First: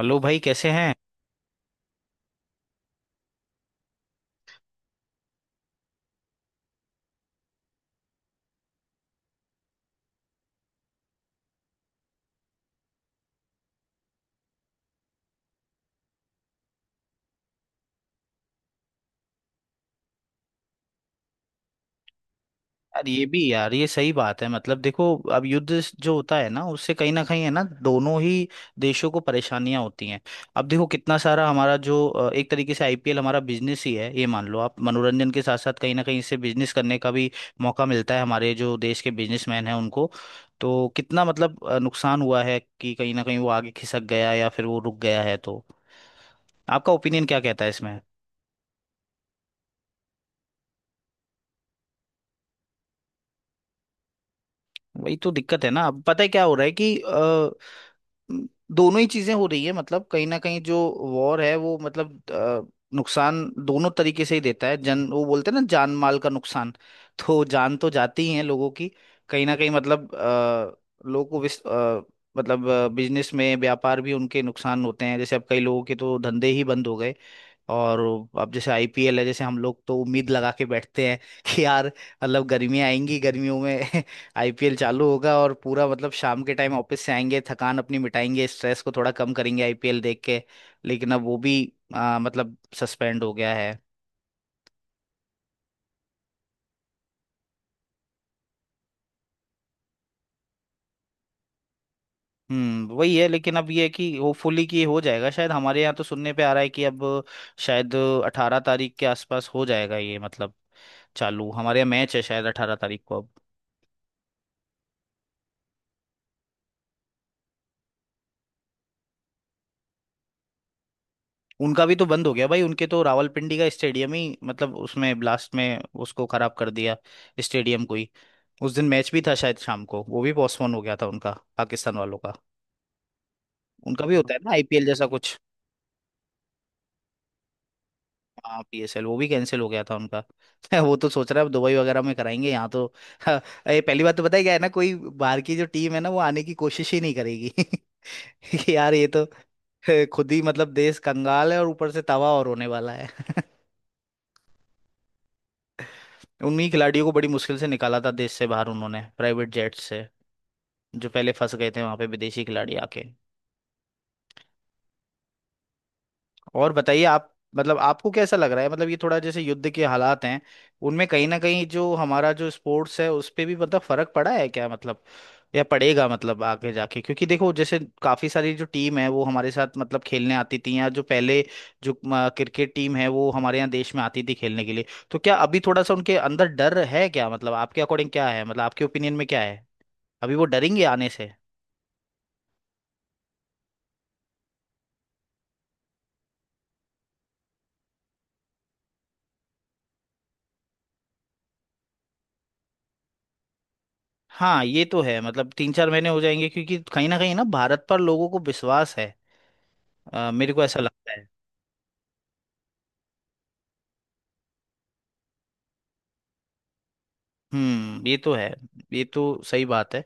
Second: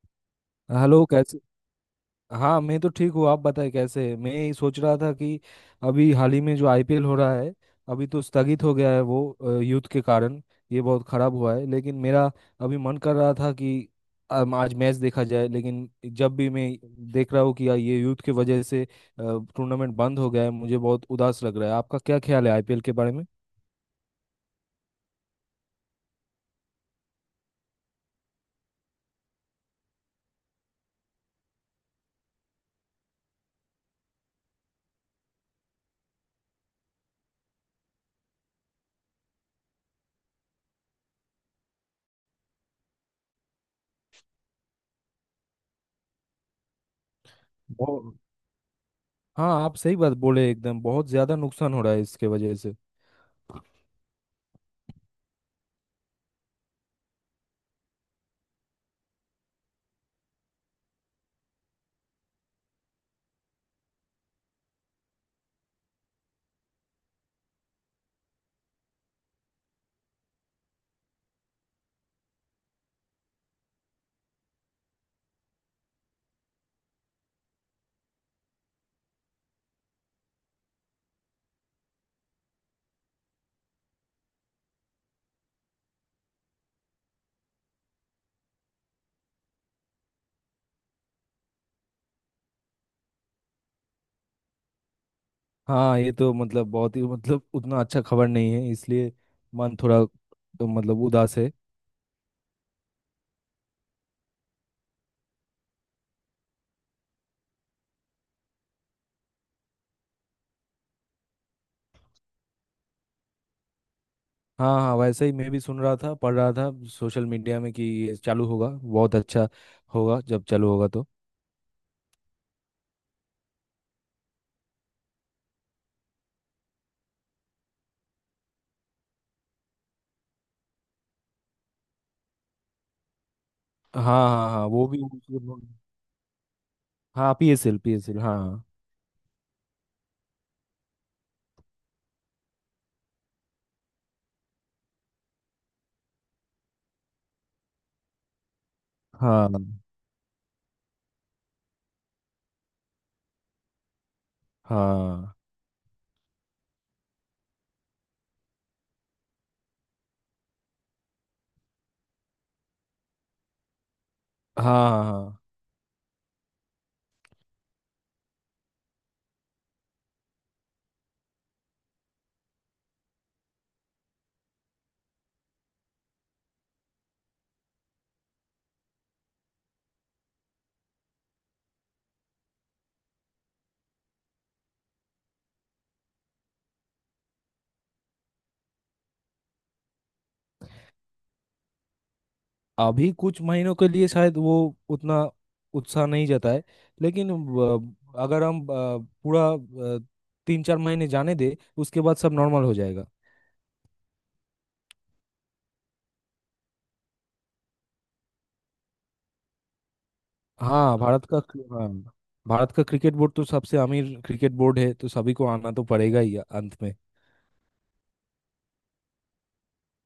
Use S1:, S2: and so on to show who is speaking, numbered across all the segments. S1: Hello भाई कैसे हैं।
S2: हेलो कैसे। हाँ मैं तो ठीक हूँ, आप बताएं कैसे हैं? मैं यही सोच रहा था कि अभी हाल ही में जो आईपीएल हो रहा है, अभी तो स्थगित हो गया है वो युद्ध के कारण। ये बहुत खराब हुआ है, लेकिन मेरा अभी मन कर रहा था कि आज मैच देखा जाए। लेकिन जब भी मैं देख रहा हूँ कि यार ये युद्ध की वजह से टूर्नामेंट बंद हो गया है, मुझे बहुत उदास लग रहा है। आपका क्या ख्याल है आईपीएल के
S1: यार
S2: बारे
S1: ये
S2: में?
S1: भी, यार ये सही बात है। मतलब देखो, अब युद्ध जो होता है ना, उससे कहीं ना कहीं है ना, दोनों ही देशों को परेशानियां होती हैं। अब देखो कितना सारा हमारा जो एक तरीके से आईपीएल हमारा बिजनेस ही है ये, मान लो आप। मनोरंजन के साथ साथ कहीं ना कहीं इससे बिजनेस करने का भी मौका मिलता है हमारे जो देश के बिजनेसमैन हैं उनको। तो कितना मतलब नुकसान हुआ है कि कहीं ना कहीं वो आगे खिसक गया या फिर वो रुक गया है। तो आपका ओपिनियन क्या कहता है इसमें।
S2: बहुत। हाँ आप सही बात बोले एकदम, बहुत ज्यादा नुकसान हो रहा है इसके वजह से।
S1: वही तो दिक्कत है ना। अब पता है क्या हो रहा है कि म, दोनों ही चीजें हो रही है। मतलब कहीं ना कहीं जो वॉर है वो, मतलब नुकसान दोनों तरीके से ही देता है। जन वो बोलते हैं ना, जान माल का नुकसान। तो जान तो जाती ही है लोगों की, कहीं ना कहीं। मतलब लोगों को मतलब बिजनेस में व्यापार भी उनके नुकसान होते हैं। जैसे अब कई लोगों के तो धंधे ही बंद हो गए। और अब जैसे आईपीएल है, जैसे हम लोग तो उम्मीद लगा के बैठते हैं कि यार मतलब गर्मियाँ आएंगी, गर्मियों में आईपीएल चालू होगा और पूरा मतलब शाम के टाइम ऑफिस से आएंगे, थकान अपनी मिटाएंगे, स्ट्रेस को थोड़ा कम करेंगे आईपीएल देख के। लेकिन अब वो भी मतलब सस्पेंड हो गया है।
S2: हाँ ये तो मतलब बहुत ही मतलब उतना अच्छा खबर नहीं है, इसलिए मन थोड़ा तो मतलब उदास है।
S1: हम्म, वही है। लेकिन अब ये है कि होपफुली कि हो जाएगा। शायद हमारे यहाँ तो सुनने पे आ रहा है कि अब शायद 18 तारीख के आसपास हो जाएगा ये, मतलब चालू। हमारे यहाँ मैच है शायद 18 तारीख को।
S2: हाँ हाँ, वैसे ही मैं भी सुन रहा था, पढ़ रहा था सोशल मीडिया में कि ये चालू होगा। बहुत अच्छा होगा जब चालू होगा तो।
S1: उनका भी तो बंद हो गया भाई। उनके तो रावलपिंडी का स्टेडियम ही मतलब उसमें ब्लास्ट में उसको खराब कर दिया, स्टेडियम को ही। उस दिन मैच भी था शायद शाम को, वो भी पोस्टपोन हो गया था उनका, पाकिस्तान वालों का।
S2: हाँ।
S1: उनका भी होता है
S2: हाँ
S1: ना
S2: हाँ,
S1: आईपीएल
S2: वो भी।
S1: जैसा कुछ,
S2: हाँ, पीएसएल, पीएसएल,
S1: हाँ
S2: हाँ।
S1: पीएसएल। वो भी कैंसिल हो गया था उनका। वो तो सोच रहा है अब दुबई वगैरह में कराएंगे यहाँ तो। ये पहली बात तो पता है क्या है ना, कोई बाहर की जो टीम है ना वो आने की कोशिश ही नहीं करेगी। कि यार ये तो
S2: हाँ।
S1: खुद ही मतलब देश कंगाल है और ऊपर से तवा और होने वाला है।
S2: हाँ।
S1: उन्हीं खिलाड़ियों को बड़ी मुश्किल से निकाला था देश से बाहर उन्होंने, प्राइवेट जेट से, जो पहले फंस गए थे वहां पे विदेशी खिलाड़ी आके।
S2: हाँ। हाँ।
S1: और बताइए आप, मतलब आपको कैसा लग रहा है? मतलब ये थोड़ा जैसे युद्ध के हालात हैं उनमें कहीं ना कहीं जो हमारा जो स्पोर्ट्स है उस पे भी मतलब फर्क पड़ा है क्या, मतलब या पड़ेगा मतलब आगे जाके? क्योंकि देखो जैसे काफी सारी जो टीम है वो हमारे साथ मतलब खेलने आती थी, या जो पहले जो क्रिकेट टीम है वो हमारे यहाँ देश में आती थी खेलने के लिए। तो क्या अभी थोड़ा सा उनके अंदर डर है क्या मतलब, आपके अकॉर्डिंग क्या है, मतलब आपके ओपिनियन में क्या है? अभी वो डरेंगे आने से?
S2: अभी कुछ महीनों के लिए शायद वो उतना उत्साह नहीं जाता है। लेकिन अगर हम पूरा अ, तीन चार महीने जाने दे, उसके बाद सब नॉर्मल हो जाएगा।
S1: हाँ ये तो है, मतलब तीन चार महीने हो जाएंगे क्योंकि कहीं ना भारत पर लोगों को विश्वास है, मेरे को ऐसा
S2: हाँ,
S1: लगता
S2: भारत
S1: है।
S2: का। हाँ, भारत का क्रिकेट बोर्ड तो सबसे अमीर क्रिकेट बोर्ड है, तो सभी को आना तो पड़ेगा ही अंत में।
S1: हम्म, ये तो है। ये तो सही बात है।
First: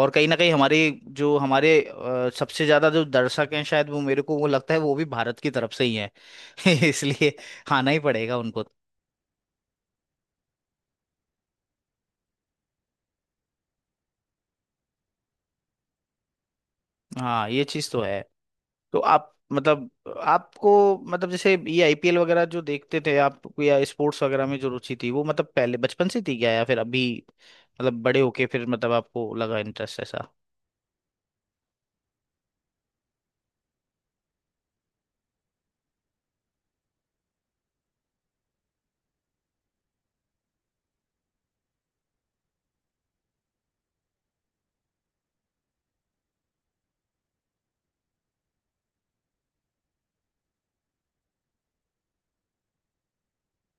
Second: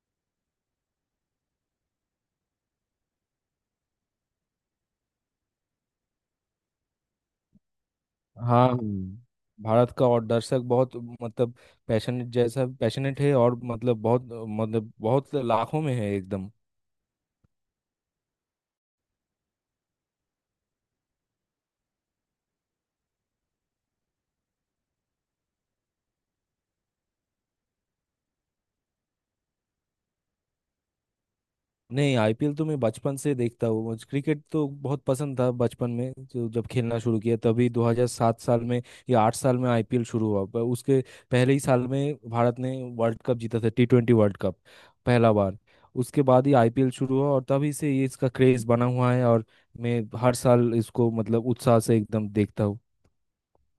S1: और कहीं ना कहीं हमारे जो हमारे सबसे ज्यादा जो दर्शक हैं शायद वो, मेरे को वो लगता है वो भी भारत की तरफ से ही है। इसलिए आना ही पड़ेगा उनको।
S2: हाँ, भारत का और दर्शक बहुत मतलब पैशनेट, जैसा पैशनेट है, और मतलब बहुत लाखों में है एकदम।
S1: हाँ ये चीज़ तो है। तो आप मतलब आपको मतलब जैसे ये आईपीएल वगैरह जो देखते थे आप, या स्पोर्ट्स वगैरह में जो रुचि थी वो, मतलब पहले बचपन से थी क्या, या फिर अभी मतलब बड़े होके फिर मतलब आपको लगा इंटरेस्ट ऐसा?
S2: नहीं, आईपीएल तो मैं बचपन से देखता हूँ। मुझे क्रिकेट तो बहुत पसंद था बचपन में, जो जब खेलना शुरू किया, तभी 2007 साल में या 8 साल में आईपीएल शुरू हुआ। पर उसके पहले ही साल में भारत ने वर्ल्ड कप जीता था, T20 वर्ल्ड कप, पहला बार। उसके बाद ही आईपीएल शुरू हुआ और तभी से ये इसका क्रेज बना हुआ है, और मैं हर साल इसको मतलब उत्साह से एकदम देखता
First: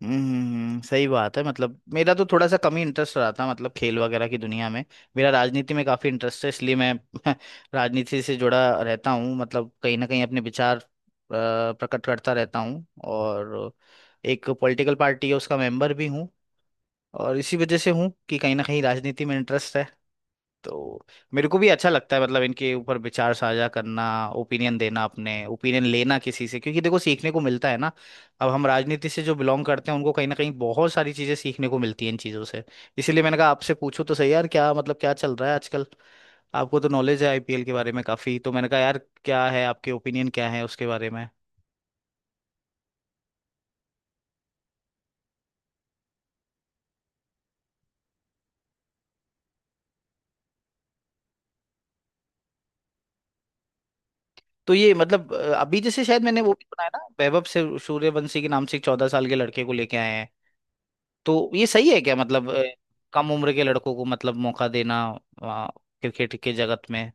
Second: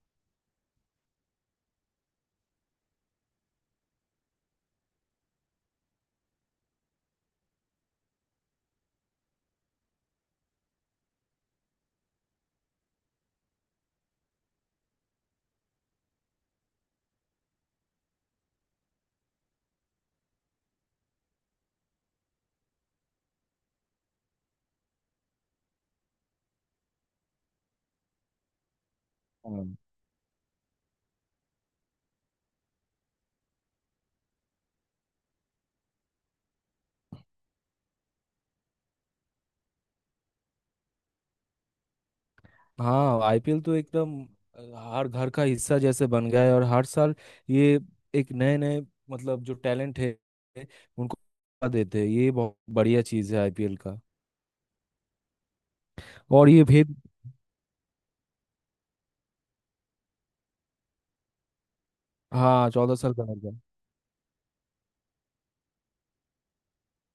S1: हम्म, सही बात है। मतलब मेरा तो थोड़ा सा कम ही इंटरेस्ट रहा था मतलब खेल वगैरह की दुनिया में। मेरा राजनीति में काफी इंटरेस्ट है, इसलिए मैं राजनीति से जुड़ा रहता हूँ। मतलब कहीं ना कहीं अपने विचार प्रकट करता रहता हूँ। और एक पॉलिटिकल पार्टी है उसका मेंबर भी हूँ, और इसी वजह से हूँ कि कहीं ना कहीं राजनीति में इंटरेस्ट है। तो मेरे को भी अच्छा लगता है मतलब इनके ऊपर विचार साझा करना, ओपिनियन देना अपने, ओपिनियन लेना किसी से, क्योंकि देखो सीखने को मिलता है ना। अब हम राजनीति से जो बिलोंग
S2: हूँ।
S1: करते हैं उनको कहीं ना कहीं बहुत सारी चीजें सीखने को मिलती हैं इन चीजों से। इसीलिए मैंने कहा आपसे पूछूं तो सही यार, क्या मतलब क्या चल रहा है आजकल। आपको तो नॉलेज है आईपीएल के बारे में काफी, तो मैंने कहा यार क्या है आपके, ओपिनियन क्या है उसके बारे में।
S2: हाँ, आईपीएल तो एकदम हर घर का हिस्सा जैसे बन गया है, और हर साल ये एक नए नए मतलब जो टैलेंट है उनको मौका देते हैं। ये बहुत बढ़िया चीज़ है आईपीएल का।
S1: तो ये मतलब अभी जैसे शायद मैंने
S2: और
S1: वो भी
S2: ये
S1: सुना है
S2: भेद।
S1: ना वैभव से सूर्यवंशी के नाम से एक 14 साल के लड़के को लेके आए हैं। तो ये सही है क्या मतलब
S2: हाँ, चौदह साल का
S1: कम
S2: होगा।
S1: उम्र के लड़कों को मतलब मौका देना अ, क्रिकेट के जगत में?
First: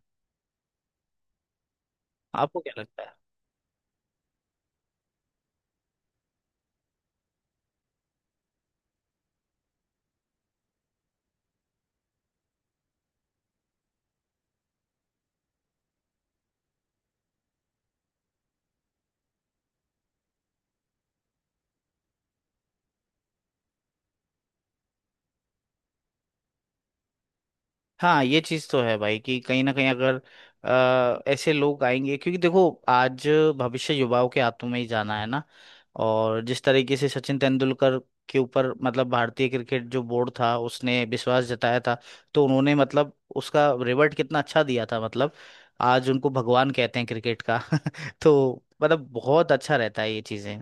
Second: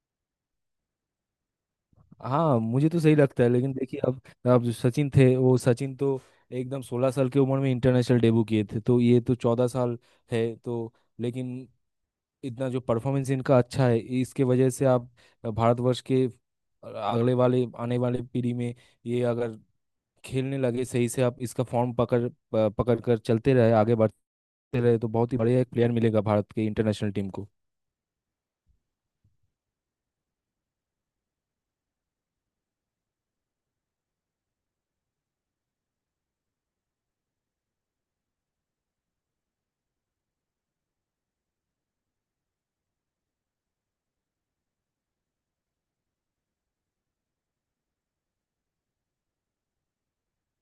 S2: हाँ
S1: आपको क्या
S2: मुझे तो
S1: लगता है?
S2: सही लगता है। लेकिन देखिए, अब जो सचिन थे, वो सचिन तो एकदम सोलह साल की उम्र में इंटरनेशनल डेब्यू किए थे, तो ये तो चौदह साल है तो। लेकिन इतना जो परफॉर्मेंस इनका अच्छा है, इसके वजह से आप भारतवर्ष के अगले वाले आने वाले पीढ़ी में ये अगर खेलने लगे सही से, आप इसका फॉर्म पकड़ पकड़ कर चलते रहे, आगे बढ़ते रहे, तो बहुत ही बढ़िया एक प्लेयर मिलेगा भारत के इंटरनेशनल टीम को।
S1: हाँ ये चीज तो है भाई, कि कहीं ना कहीं अगर ऐसे लोग आएंगे, क्योंकि देखो आज भविष्य युवाओं के हाथों में ही जाना है ना। और जिस तरीके से सचिन तेंदुलकर के ऊपर मतलब भारतीय क्रिकेट जो बोर्ड था उसने विश्वास जताया था, तो उन्होंने मतलब उसका रिवर्ट कितना अच्छा दिया था, मतलब आज उनको भगवान कहते हैं क्रिकेट का। तो मतलब बहुत अच्छा रहता है ये चीजें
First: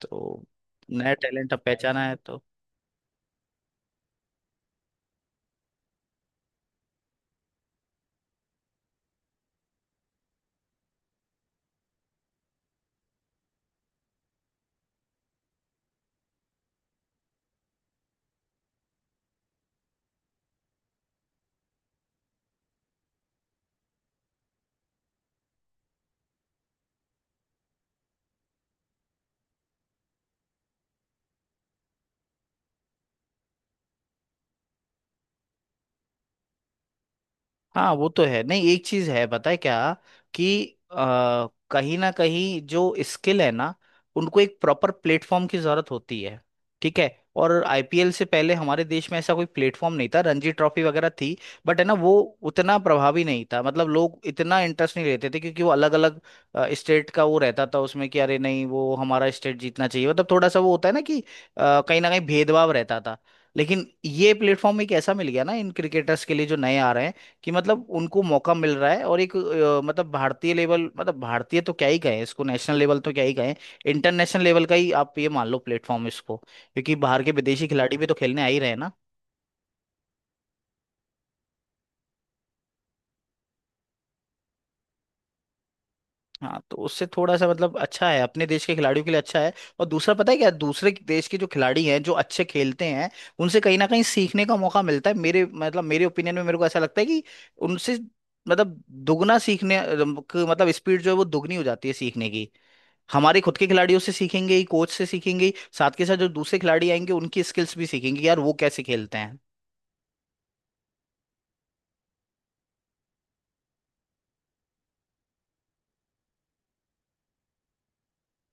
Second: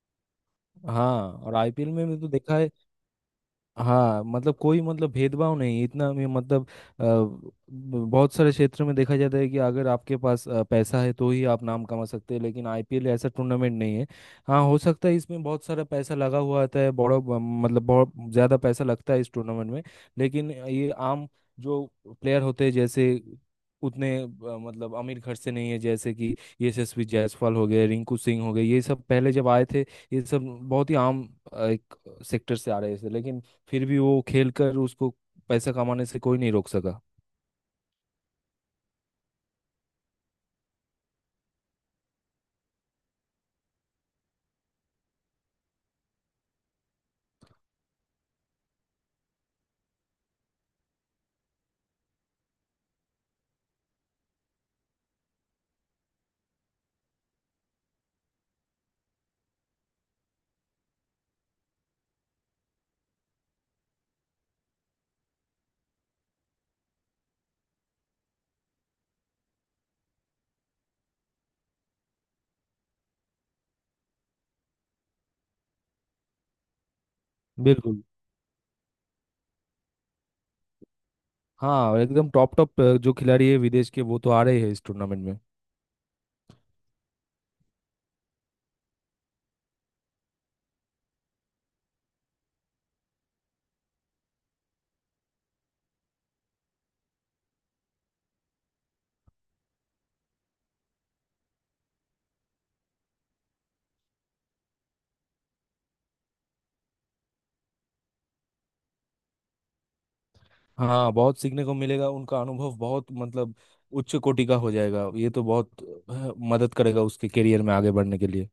S1: तो। नया
S2: हाँ,
S1: टैलेंट
S2: और
S1: अब
S2: आईपीएल
S1: पहचाना
S2: में
S1: है
S2: भी तो
S1: तो।
S2: देखा है। हाँ, मतलब कोई मतलब भेदभाव नहीं इतना में मतलब अ, ब- बहुत सारे क्षेत्र में देखा जाता है कि अगर आपके पास पैसा है तो ही आप नाम कमा सकते हैं, लेकिन आईपीएल ऐसा टूर्नामेंट नहीं है। हाँ, हो सकता है इसमें बहुत सारा पैसा लगा हुआ आता है, बड़ा मतलब बहुत ज़्यादा पैसा लगता है इस टूर्नामेंट में। लेकिन ये आम जो प्लेयर होते हैं, जैसे उतने मतलब अमीर घर से नहीं है, जैसे कि यशस्वी जायसवाल हो गए, रिंकू सिंह हो गए, ये सब पहले जब आए थे, ये सब बहुत ही आम एक सेक्टर से आ रहे थे। लेकिन फिर भी वो खेल कर, उसको पैसा कमाने से कोई नहीं रोक सका।
S1: हाँ वो तो है, नहीं एक चीज है पता है क्या, कि कहीं ना कहीं जो स्किल है ना उनको एक प्रॉपर प्लेटफॉर्म की जरूरत होती है, ठीक है। और आईपीएल से पहले हमारे देश में ऐसा कोई प्लेटफॉर्म नहीं था। रणजी ट्रॉफी वगैरह थी बट है ना वो उतना प्रभावी नहीं था, मतलब लोग इतना इंटरेस्ट नहीं लेते थे, क्योंकि वो अलग अलग स्टेट का वो रहता था उसमें, कि अरे नहीं वो हमारा स्टेट जीतना चाहिए, मतलब थोड़ा सा वो होता है ना, कि कहीं ना कहीं भेदभाव रहता था। लेकिन ये प्लेटफॉर्म एक ऐसा मिल गया ना इन क्रिकेटर्स के लिए जो नए आ रहे हैं, कि मतलब उनको मौका मिल रहा है, और एक मतलब भारतीय लेवल, मतलब भारतीय तो क्या ही कहें इसको, नेशनल लेवल तो क्या ही कहें, इंटरनेशनल लेवल का ही आप ये मान लो प्लेटफॉर्म इसको, क्योंकि बाहर के विदेशी खिलाड़ी
S2: बिल्कुल।
S1: भी तो खेलने आ ही रहे हैं ना।
S2: हाँ, एकदम टॉप टॉप जो खिलाड़ी है विदेश के, वो तो आ रहे हैं इस टूर्नामेंट में।
S1: हाँ तो उससे थोड़ा सा मतलब अच्छा है, अपने देश के खिलाड़ियों के लिए अच्छा है। और दूसरा पता है क्या, दूसरे देश के जो खिलाड़ी हैं जो अच्छे खेलते हैं उनसे कहीं ना कहीं सीखने का मौका मिलता है। मेरे मतलब मेरे ओपिनियन में मेरे को ऐसा लगता है कि उनसे मतलब दुगना सीखने मतलब स्पीड जो है वो दुगनी हो जाती है सीखने की। हमारे खुद के खिलाड़ियों से सीखेंगे ही, कोच से सीखेंगे ही, साथ के साथ जो दूसरे खिलाड़ी आएंगे उनकी स्किल्स भी सीखेंगे कि यार वो कैसे खेलते हैं।
S2: हाँ, बहुत सीखने को मिलेगा। उनका अनुभव बहुत मतलब उच्च कोटि का हो जाएगा। ये तो बहुत मदद करेगा उसके करियर में आगे बढ़ने के लिए।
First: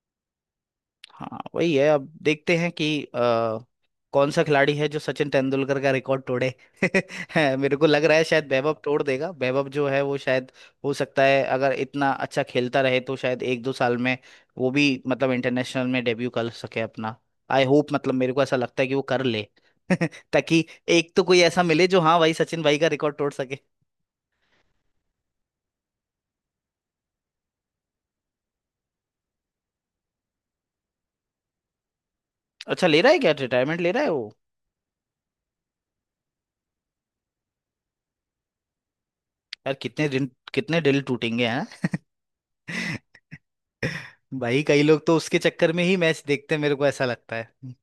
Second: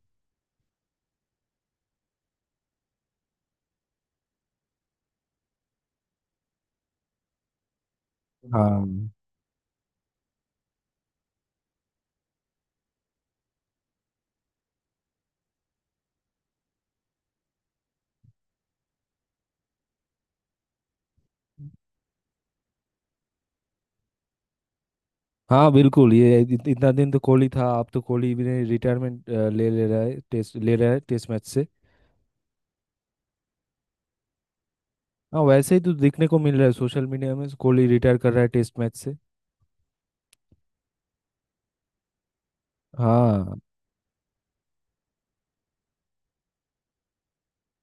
S1: हाँ वही है। अब देखते हैं कि कौन सा खिलाड़ी है जो सचिन तेंदुलकर का रिकॉर्ड तोड़े। है, मेरे को लग रहा है शायद वैभव
S2: हाँ
S1: तोड़ देगा। वैभव जो है वो शायद हो सकता है, अगर इतना अच्छा खेलता रहे तो शायद एक दो साल में वो भी मतलब इंटरनेशनल में डेब्यू कर सके अपना। आई होप, मतलब मेरे को ऐसा लगता है कि वो कर ले। ताकि एक तो कोई ऐसा मिले जो, हाँ भाई सचिन भाई का रिकॉर्ड तोड़ सके।
S2: हाँ बिल्कुल। ये इतना दिन तो कोहली था, अब तो कोहली भी रिटायरमेंट ले ले रहा है, टेस्ट ले रहा है, टेस्ट मैच से।
S1: अच्छा, ले रहा है क्या, रिटायरमेंट ले रहा है वो?
S2: हाँ, वैसे ही तो देखने को मिल रहा है सोशल मीडिया में, कोहली रिटायर कर रहा है टेस्ट मैच से।
S1: यार कितने दिन, कितने दिल टूटेंगे हैं।
S2: हाँ
S1: भाई कई लोग तो उसके चक्कर में ही मैच देखते हैं, मेरे को ऐसा लगता है।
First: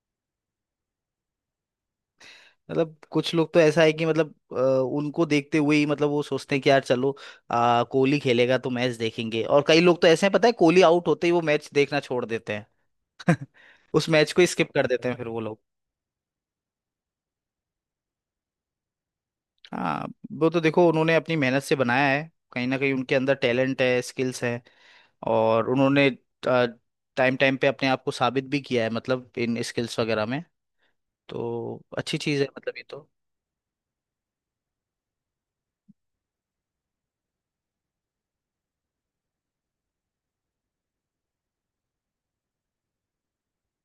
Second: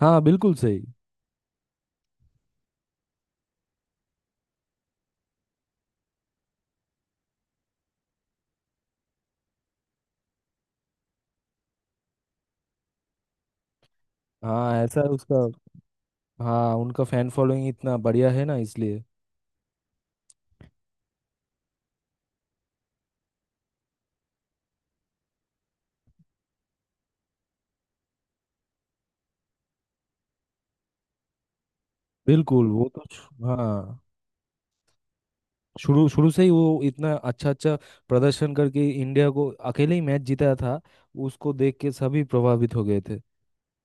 S2: हाँ बिल्कुल सही।
S1: मतलब कुछ लोग तो ऐसा है कि मतलब उनको देखते हुए ही मतलब वो सोचते हैं कि यार चलो कोहली खेलेगा तो मैच देखेंगे। और कई लोग तो ऐसे हैं पता है, कोहली आउट होते ही वो मैच देखना छोड़ देते हैं। उस मैच को स्किप
S2: हाँ,
S1: कर
S2: ऐसा
S1: देते हैं फिर
S2: उसका।
S1: वो लोग।
S2: हाँ, उनका फैन फॉलोइंग इतना बढ़िया है ना, इसलिए।
S1: हाँ, वो तो देखो उन्होंने अपनी मेहनत से बनाया है। कहीं ना कहीं उनके अंदर टैलेंट है, स्किल्स है, और उन्होंने टाइम टाइम पे अपने आप को साबित भी किया है, मतलब इन स्किल्स वगैरह में। तो अच्छी चीज़ है
S2: बिल्कुल।
S1: मतलब ये
S2: वो तो
S1: तो।
S2: हाँ, शुरू शुरू से ही वो इतना अच्छा अच्छा प्रदर्शन करके इंडिया को अकेले ही मैच जीता था। उसको देख के सभी प्रभावित हो गए थे।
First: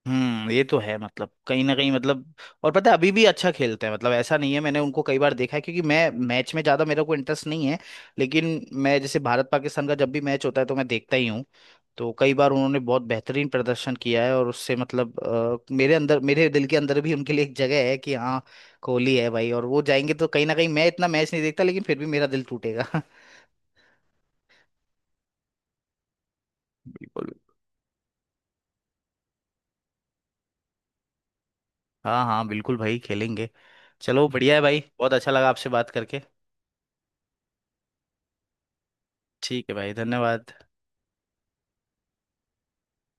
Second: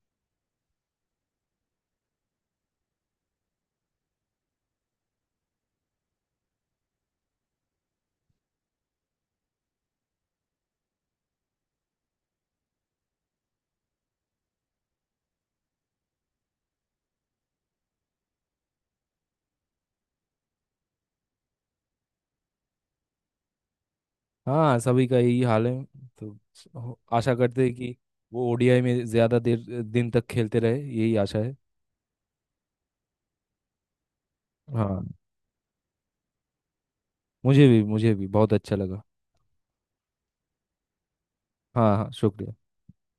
S1: हम्म, ये तो है। मतलब कहीं ना कहीं, मतलब और पता है अभी भी अच्छा खेलते हैं मतलब, ऐसा नहीं है। मैंने उनको कई बार देखा है, क्योंकि मैं मैच में ज्यादा मेरे को इंटरेस्ट नहीं है, लेकिन मैं जैसे भारत पाकिस्तान का जब भी मैच होता है तो मैं देखता ही हूँ। तो कई बार उन्होंने बहुत बेहतरीन प्रदर्शन किया है, और उससे मतलब मेरे अंदर मेरे दिल के अंदर भी उनके लिए एक जगह है कि हाँ कोहली है भाई, और वो जाएंगे तो कहीं ना कहीं मैं इतना मैच नहीं देखता लेकिन फिर भी मेरा दिल टूटेगा।
S2: हाँ सभी का यही हाल है, तो
S1: बिल्कुल।
S2: आशा करते हैं कि वो ओडीआई में ज्यादा देर दिन तक खेलते रहे, यही आशा है।
S1: हाँ हाँ बिल्कुल भाई, खेलेंगे। चलो बढ़िया है भाई,
S2: हाँ
S1: बहुत अच्छा लगा आपसे बात करके।
S2: मुझे भी बहुत अच्छा लगा।
S1: ठीक है भाई, धन्यवाद।
S2: हाँ हाँ शुक्रिया।